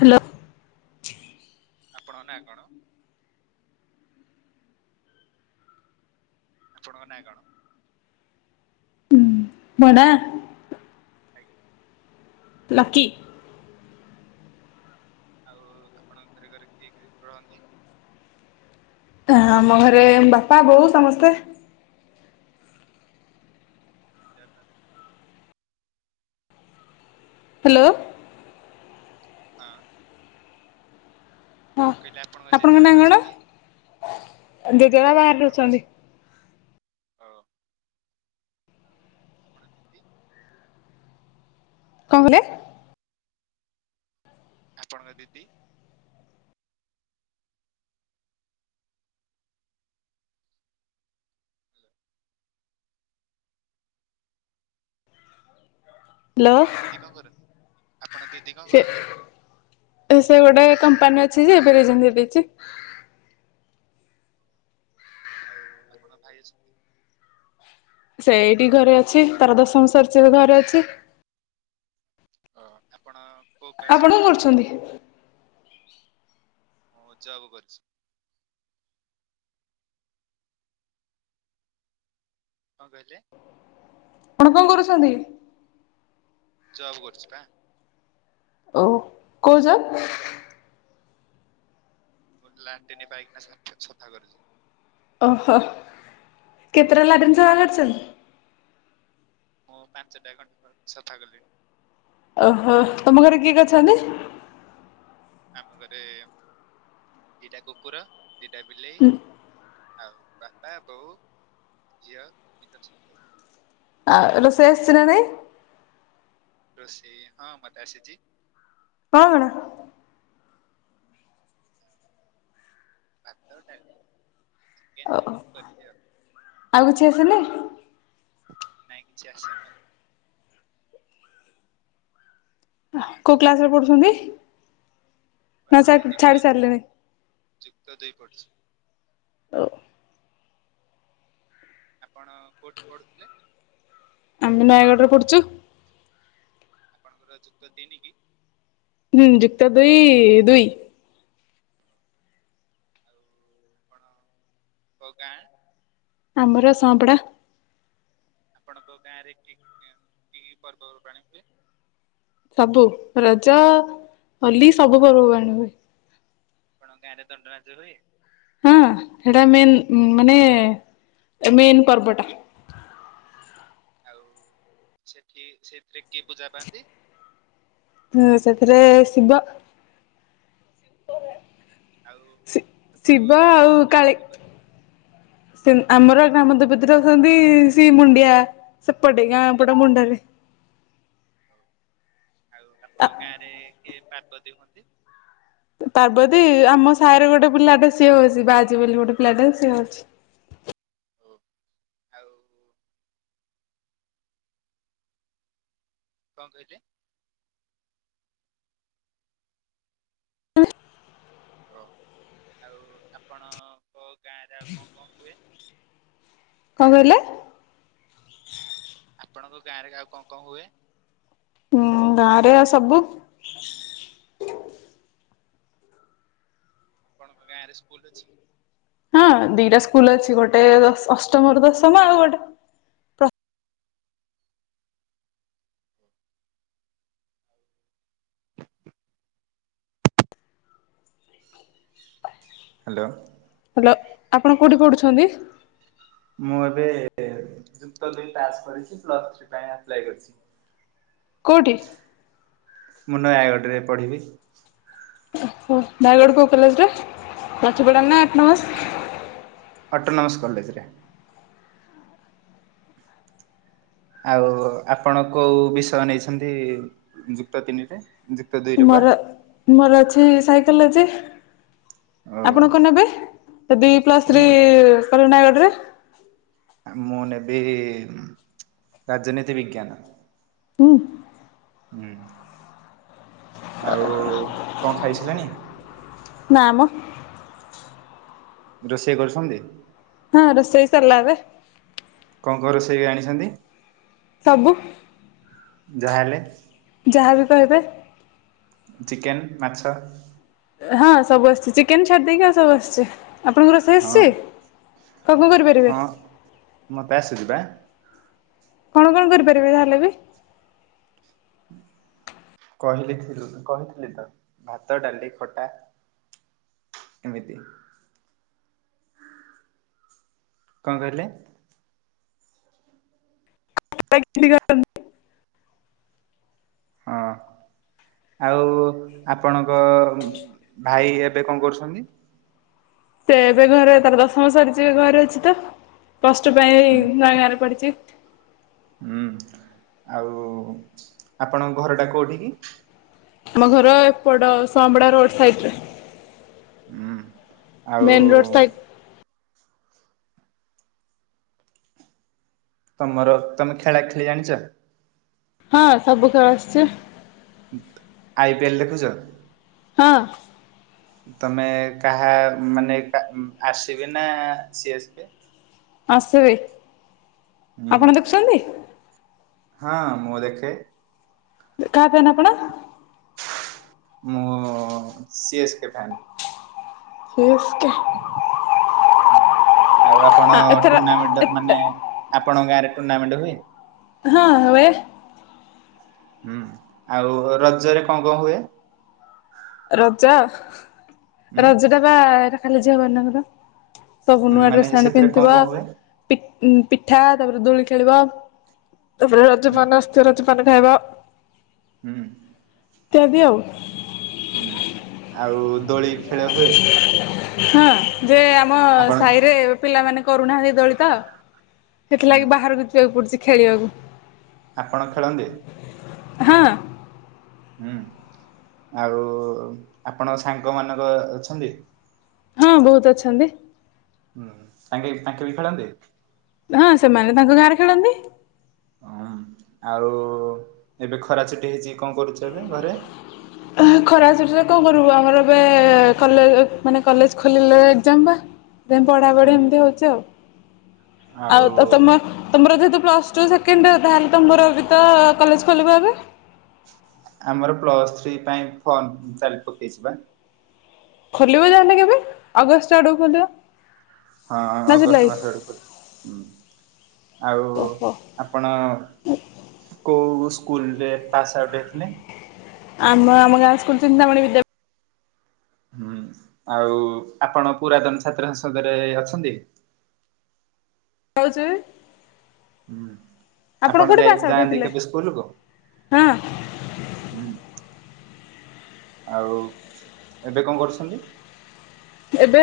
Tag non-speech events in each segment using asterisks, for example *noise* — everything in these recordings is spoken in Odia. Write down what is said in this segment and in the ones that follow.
ହାଲୋ। ଆପଣଙ୍କ ନାଁ କଣ? ଆପଣଙ୍କ ନାଁ କଣ? ହୁଁ ଭଡା *inaudible* ଲକି। ଆଉ ଆପଣଙ୍କ ଘରେ ଘରେ କିଏ *unintelligible* ରହନ୍ତି? ଆମ ଘରେ ବାପା ବୋଉ ସମସ୍ତେ। *unintelligible* ହାଲୋ। ହଁ। ହଁ ମୁଁ କହିଲି ଆପଣଙ୍କ ନାଁ ଜେଜେବାପା କଣ? ଅଛନ୍ତି ଦିଦି ଘରିକା ବାହାରେ ରହୁଚନ୍ତି। ଅଁ ଆଉ ଆପଣ ଦିଦି? କଁ କହିଲେ? ଆପଣଙ୍କ ଦିଦି ହ୍ୟାଲୋ ଆପଣ ଦିଦି କଣ କରନ୍ତି ଆପଣ ଦିଦି କଣ ସେ କରନ୍ତି ଏ ଗୋଟେ କମ୍ପାନୀ *unintelligible* ଆଉ ଆପଣଙ୍କ ଭାଇ ଅଛନ୍ତି? ସେଇଠି ଘରେ ଅଛି ତାର ଦଶମ ସରିଚି ଏବେ ଘରେ ଅଛି। ଅ ଆପଣ କୋଉ କ୍ଲାସ ଆପଣ କଣ ପଢନ୍ତି କରୁଛନ୍ତି? *inaudible* ମୁଁ ଜବ୍ କରିଛି। କଣ କହିଲେ? ଆପଣ କଣ କରୁଛନ୍ତି? ଜବ୍ କରୁଛି ପା। ଓ କୋଉ ଜବ୍? ଲାଟିନୀ ପାଇଖିନା ସଫା କରୁଛି। ଓହୋ। କେତେଟା ଲାଟିନ ସଫା କରିଛନ୍ତି? ମୁଁ ପାଞ୍ଚ ଟା ଖଣ୍ଡେ ସଫା କଲିଣି। ଓହୋ ତମ ଘରେ କିଏ କିଏ ଅଛନ୍ତି? ଆମ ଘରେ ଦିଟା କୁକୁର? ଦିଟା ବିଲେଇ। ବାପା ବୋଉ ଝିଅ ଏମିତି ଅଛନ୍ତି। ଆ ରୋଷେଇ ଆସିଛି ନା ନାଇଁ? ରୋଷେଇ ହଁ ମତେ ଆସିଛିି। କଣ? ଭାତ ଡାଲି। ଚିକେନ ଓ ଏମିତି କରିଚି ଆଉ। ଆଉ କିଛି ଆସିନି ନାଇଁ କିଛି ଆସିନି ଆଉ। କୋଉ କ୍ଲାସରେ ପଢୁଛନ୍ତି? ମୁଁ ନା ଏବେ ଛାଡି ଯୁକ୍ତ ସାରିଲେଣି? ଯୁକ୍ତ ଦୁଇ ପଢୁଛି। *inaudible* ଆପଣ କୋଉଠି ପଢୁଥିଲେ? ଆମେ ନୟାଗଡ ରେ ପଢୁଚୁ। ଆପଣଙ୍କର ଯୁକ୍ତ ତିନି କି? ହୁଁ ଯୁକ୍ତ ଦୁଇ ଦୁଇ। ଆଉ ଆପଣ ଙ୍କ ଗାଁ? ଆମର ସପଡ଼ା। ଆପଣଙ୍କ ଗାଁରେ କି କି କି ପର୍ବପର୍ବାଣିୀ ହୁଏ। ସବୁ ରଜ ହୋଲି ସବୁ ପର୍ବପର୍ବାଣୀ ହୁଏ। ଆଣଙ୍କ ଗାଁରେ ଦଣ୍ଡନାଚ ହୁଏ? ହଁ ସେଟା ମେନ୍ ମାନେ ମେନ୍ ପର୍ବଟା। ଆଉ ସେଠି ସେଥିରେ କିଏ ପୂଜା ପାଆନ୍ତି? ହୁଁ ସେଥିରେ ଶିବ ଆଉ ଆପଣଙ୍କ ଶିବ ଗାଁର ଆଉ ଗ୍ରାମ ଦେବତୀ କାଳି ଆମର ଗ୍ରାମ ଦେବୀ ଭିତରେ ଅଛନ୍ତି ସେ ମୁଡିଆ ସେପଟେ ଗାଁ ପଟ ମୁଣ୍ଡରେ। ହଉ ଆଉ ଆପଣଙ୍କ ଗାଁ ରେ କିଏ ପାର୍ବତି ହୁଅନ୍ତି। ପାର୍ବତୀ ଆମ ସାହିରେ ଗୋଟେ ପିଲାଟା ସିଏ ହଉଛି ବାଆଜି ବୋଲି ଗୋଟେ ପିଲାଟେ ସିଏ ହଉଛି। ଓ ଆଉ କଣ କହିଲେ ହ ଆଉ ଆପଣଙ୍କ ଗାଁରେ ଆଉ କଣ କଣ ହୁଏ। କଣ କହିଲେ। ଆପଣଙ୍କ ଗାଁରେ ଆଉ କଣ କଣ ହୁଏ। ହୁଁ ଗାଁରେ ଆ ସବୁ ଆପଣଙ୍କ ଗାଁ ରେ ସ୍କୁଲ ଅଛି। ହଁ ଦିଟା ସ୍କୁଲ ଅଛି ଗୋଟେ ଅଷ୍ଟମ ରୁ ଦଶମ ଆଉ ଗୋଟେ ହ୍ୟାଲୋ। ହ୍ୟାଲୋ ଆପଣ କଉଠି ପଢ଼ୁଛନ୍ତି। ମୁଁ ଏବେ ଯୁକ୍ତ ଦୁଇ ପାସ୍ କରିଛି ପ୍ଲସ୍ ଥ୍ରି ପାଇଁ ଆପ୍ଲାଏ କରିଚି। କୋଉଠି? ମୁଁ ନୟାଗଡ଼ରେ ପଢିବି। ଓହୋ ନୟାଗଡ କୋଉ କଲେଜ୍ ରେ ନଛିପୋଢ଼ା ନା ଅଟୋନମସ? ଅଟୋନମସ୍ କଲେଜେରେ। ଆଉ ଆପଣ କୋଉ ବିଷୟ ନେଇଛନ୍ତି ଯୁକ୍ତ ତିନିରେ? ଯୁକ୍ତ ଦୁଇରେ ପା ମୋର ମୋର ସାଇକେଲ ଅଛି ଓ ଆପଣ କଣ ନେବେ ତ ଦି ପ୍ଲସ ଥ୍ରୀ ମୁଁ କର ନୟାଗଡ ରେ? ମୁଁ ନେବି ରାଜନୀତି ବିଜ୍ଞାନ। *inaudible* ହୁଁ। ଆଉ କଣ ଖାଇସେଲେଣି? ନାମ ରୋଷେଇ କରୁଛନ୍ତି? ହଁ ରସେଇ ସରିଲା ଏଵେ କଣ କଣ ରୋସେଇ ଜାଣିଛନ୍ତି। ସବୁ ଯାହାହେଲେ ଯାହା ବି କହିବେ ଚିକେନ ମାଛ ହଁ ସବୁ ଆସୁଛି ଚିକେନ ଛାଡି ଦେଇକି ଆଉ ସବୁ ଆସିଛି ଆପଣଙ୍କୁ ରୋଷେଇ ଆସିଛି। ହଁ କଣ କଣ କରିପାରିବେ ହଁ ମୋତେ ଆସୁଛି ପା କଣ କଣ କରିପାରିବେ ତାହେଲେ ବି କହିଲେ କହିଥିଲି ତ ଭାତ ଡାଲି ଖଟା ଏମିତି କଣ କହିଲେ *unintelligible* ହଁ ଆଉ ଆପଣଙ୍କ ଭାଇ ଏବେ କଣ କରୁଛନ୍ତି? ସେ ଏବେ ଘରେ ତାର ଦଶମ ସରିଛି ଏ ଘରେ ଅଛି ତ ପ୍ଲସ ଟୁ ପାଇଁ ହୁଁ ନୟାଗଡ଼ରେ ପଢୁଛି। ହୁଁ ଆଉ ଆପଣଙ୍କ ଘର ଟା କୋଉଠି କି? ଆମ ଘର ଏପଟ ସମପୋଡା ରୋଡ ସାଇଡରେ। ହୁଁ ଆଉ ମେନ୍ ରୋଡ ସାଇଡ ତମର ତମେ ଖେଳା ଖେଳି ଜାଣିଛ? ହଁ ସବୁ ଖେଳ ଆସୁଛି ଆଇପିଏଲ ଦେଖୁଛ। ହଁ ତମେ କାହା ମାନେ ଆ ର ସିବି ନା ସି ଏ ସ୍କେ ଆ ର ସିବି ହୁଁ। ଆପଣ ଦେଖୁଛନ୍ତି। ହଁ ମୁଁ ଦେଖେ। କାହା ଫ୍ୟାନ ଆପଣ? ମୁଁ C S K fan. C S K ଆଉ ଆପଣ ଟୁର୍ଣ୍ଣାମେଣ୍ଟ ମାନେ ଆପଣଙ୍କ ଗାଁରେ। ଟୁର୍ଣ୍ଣମେଣ୍ଟ ହୁଏ। ହଁ ହୁଏ। ହୁଁ ଆଉ ରଜରେ କଣ କଣ ହୁଏ? ରଜ ହୁଁ। ରଜଟା ବା ଖାଲି ଝିଅମାନଙ୍କର। ସବୁ ନୂଆ ମାନେ ଡ୍ରେସ୍ ଆଣି ସେଥିରେ କଣ ପିନ୍ଧିଥିବ। କଣ ହୁଏ? ପି ଉ ପିଠା ତାପରେ ଦୋଳି ଖେଳିବ। ତା ପରେ ହୁଁ ରଜମାନାସ୍ତ ରଜ ଖଣ୍ଡେ ଖାଇବ। ହୁଁ। ଇତ୍ୟାଦି ଆଉ। ହୁଁ ଆଉ ଦୋଳି ଖେଳ ହୁଏ। ହଁ ଯେ ଆମ ଆପଣ ସାହିରେ ପିଲାମାନେ କରୁନାହାନ୍ତି ଦୋଳିତ। ହୁଁ। ସେଥିଲାଗି ବାହାରକୁ ଯିବାକୁ ପଡୁଛି। ଖେଳିବାକୁ। ଆପଣ ଖେଳନ୍ତି। ହଁ। ହୁଁ ଆଉ ଆପଣ ସାଙ୍ଗ ମାନର ଅଛନ୍ତି। ହଁ ବହୁତ ଅଛନ୍ତି। ହୁଁ ତାଙ୍କେ ତାଙ୍କେ ବି ହେଇକି ଖେଳନ୍ତି। ହଁ ସେମାନେ ତାଙ୍କ ଗାଁରେ ଖେଳନ୍ତି। ହଁ ଆଉ ଏବେ ଖରା ଛୁଟି ହେଇଛି କଣ କରୁଛ ଏବେ ଘରେ? ଖରା ଛୁଟିରେ କଣ କରିବୁ ଆମର ଏବେ କଲେ ମାନେ କଲେଜ ଖୋଲିଲେ ଏଜ୍ଜମ ପା। ତ ପଢା ପଢି ହୁଁ। ଏମିତି ହଉଚି ଆଉ। ଆଉ ତ ତମ ତମର ଜେ ପ୍ଲସ୍ ଟୁ ସେକେଣ୍ଡ ଇୟର ତାହେଲେ ତମର ବି ତ କଲେଜ ଖୋଲିବ ଏବେ? ଆମର ପ୍ଲସ୍ ଥ୍ରୀ ପାଇଁ ଫର୍ମ ଚାଲି ପକେଇଚି ପା। ଖୋଲିବ ତାହେଲେ କେବେ ଅଗଷ୍ଟ ଆଡକୁ ଖୋଲିବ? ହଁ ନା ଅଗଷ୍ଟ ଜୁଲାଇ ମାସ ଆଡକୁ ଖଲ ହୁଁ ଆଉ ଓହୋ ଆପଣ କୋଉ ସ୍କୁଲରେ ପାସ୍ ଆଉଟ୍ ହେଥିଲେ। ଆମେ ଆମ ଗାଁ ସ୍କୁଲ ଚିନ୍ତାମଣି ବିଦ୍ୟା ହୁଁ ଆଉ ଆପଣ ପୁରାତନ ଛାତ୍ର ସଂସଦରେ ଅଛନ୍ତି? ଆଉ ଜେ ହୁଁ। ଆପଣ ଯାଇ ଆଉଟ୍ ଯାଆନ୍ତି ହେଇଥିଲେ? କେବେ ସ୍କୁଲକୁୁ ହଁ ହୁଁ। ଆଉ ଏବେ କଣ କରୁସନ୍ତି। ଏବେ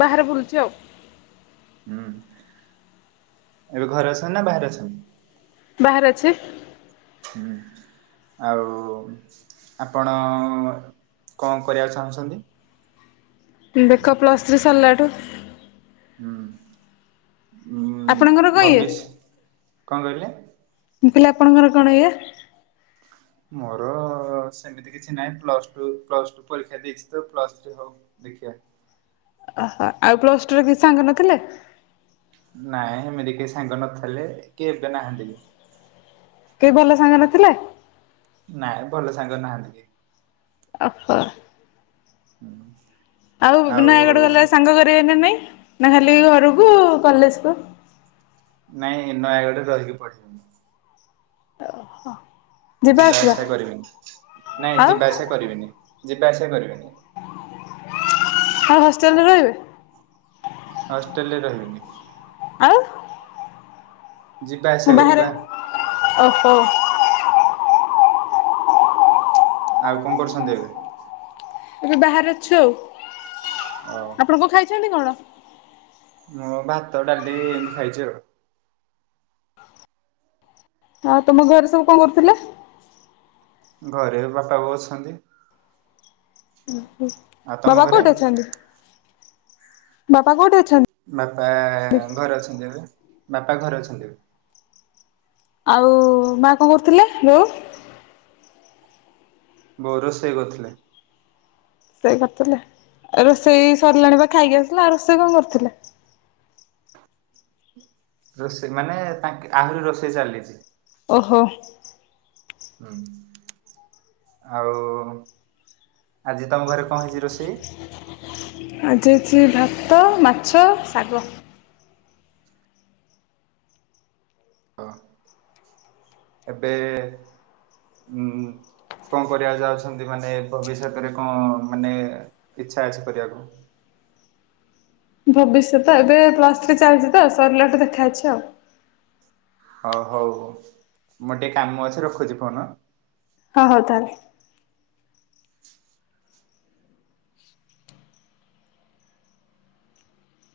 ବାହାରେ ବୁଲୁଛି ଆଉ। ହୁଁ ଏବେ ଘରେ ଅଛନ୍ତି ନା ବାହାରେ ଅଛନ୍ତି? ବାହାରେ ଅଛି। ହୁଁ ଆଉ ଆପଣ କଣ କରିବାକୁ ଚାହୁଁଛନ୍ତି? ଦେଖା ପ୍ଲସ୍ ଥ୍ରୀ ସରିଲାଣି *unintelligible* ହୁଁ। ଆପଣଙ୍କର କଉ ଇଏ? ଭବିଷ କଣ କହିଲେ? ମୁଁ କହିଲି ଆପଣଙ୍କର କଣ ଇଏ? ମୋର ସେମିତି କିଛି ନାହିଁ ପ୍ଲସ ଟୁ ପ୍ଲସ ଟୁ ପରୀକ୍ଷା ଦେଇଚି ତ ପ୍ଲସ ଥ୍ରି ହଉ ଦେଖିବା। ଓହୋ ଆଉ ପ୍ଲସ ଟୁ ରେ କେହି ସାଙ୍ଗ ନଥିଲେ? ନାଇଁ ସେମିତି କେହି ସାଙ୍ଗ ନଥିଲେ କିଏ ଏବେ ନାହାନ୍ତି। କେହି ଭଲ ସାଙ୍ଗ ନଥିଲେ? ନାଇଁ ଭଲ ସାଙ୍ଗ ନାହାନ୍ତି କେହି। ଓହୋ। ହୁଁ। ଆଉ ବୁନାୟାଗଡ ଗଲେ ସାଙ୍ଗ କରିବେ ନା ନାଇଁ? ନା ଖାଲି ଘରକୁ କଲେଜ କୁ? ନାଇଁ ନୟାଗଡ଼ ରେ ରହିକି ପଢ଼ିବି। ଓହୋ। ଯିବା ଆସିବା କରିବିନି ନାଇଁ ଆଉ ଯିବା ଆସିବା କରିବିନି। ଯିବା ଆସିବା କରିବିନି। ଆଉ ହଷ୍ଟେଲରେ ରହିବେ? ହଷ୍ଟଲେ ରହିବିନି। ଆଉ? ଯିବା ଆସିବା ବାହାରେ କରିବା ଓହୋ। ଆଉ କଣ କରୁସନ୍ତି ଏବେ? ଏବେ ବାହାରେ ଅଛୁ ଆଉ। ଓ ଆପଣ କଣ ଖାଇ ଚନ୍ତି କଣ? ମୁଁ ଭାତ ଡାଲି ଏନ୍ତି ଖାଇଛି ଆଉ। ଆଉ ତମ ଘରେ ସବୁ କଣ କରୁଥିଲେ? ଘରେ ବାପା ବୋଉ ଅଛନ୍ତି। ଓ ହ ଆଉ ତମ ବାବା ଘରେ କୋଉଠି ଅଛନ୍ତି? ବାପା କୋଉଠି ଅଛ ବାପା ଘରେ ଅଛନ୍ତି ଏବେ। ବାପା ଘରେ ଅଛନ୍ତି। ଆଉ ମା କଣ କରୁଥିଲେ ବୋଉ? ବୋଉ ରୋଷେଇ କରୁଥିଲେ। ରୋଷେଇ କରୁଥିଲେ ଆ ରୋଷେଇ ସରିଲାଣି ବା ଖାଇକି ଆସିଲ ଆଉ ରୋଷେଇ କଣ କରୁଥିଲେ? ରୋଷେଇ ମାନେ ତାଙ୍କେ ଆହୁରି ରୋଷେଇ ଚାଲିଚି। ଓହୋ। ହଁ ଆଉ ଆଜି ତମ ଘରେ କଣ ହେଇଚି ରୋଷେଇ? ଆଜି ହେଇଚି ଭାତ ମାଛ ଶାଗ। ଓ ଏବେ ହୁଁ କଣ କରିବା ଯାଉଛନ୍ତି ମାନେ ଭବିଷ୍ୟତରେ କଣ ମାନେ ଇଛା ଅଛି କରିବାକୁ? ଭବିଷ୍ୟତ ଏବେ ପ୍ଲସ ଥ୍ରୀ ଚାଲିଚି ତ ସରଲେ ଠୁ ଦେଖା ଅଛି ଆଉ। ହଉ ହଉ ମୋର ଟିକେ କାମ ଅଛି ରଖୁଛି ଫୋନ। ହଁ ହଉ ତାହାଲେ।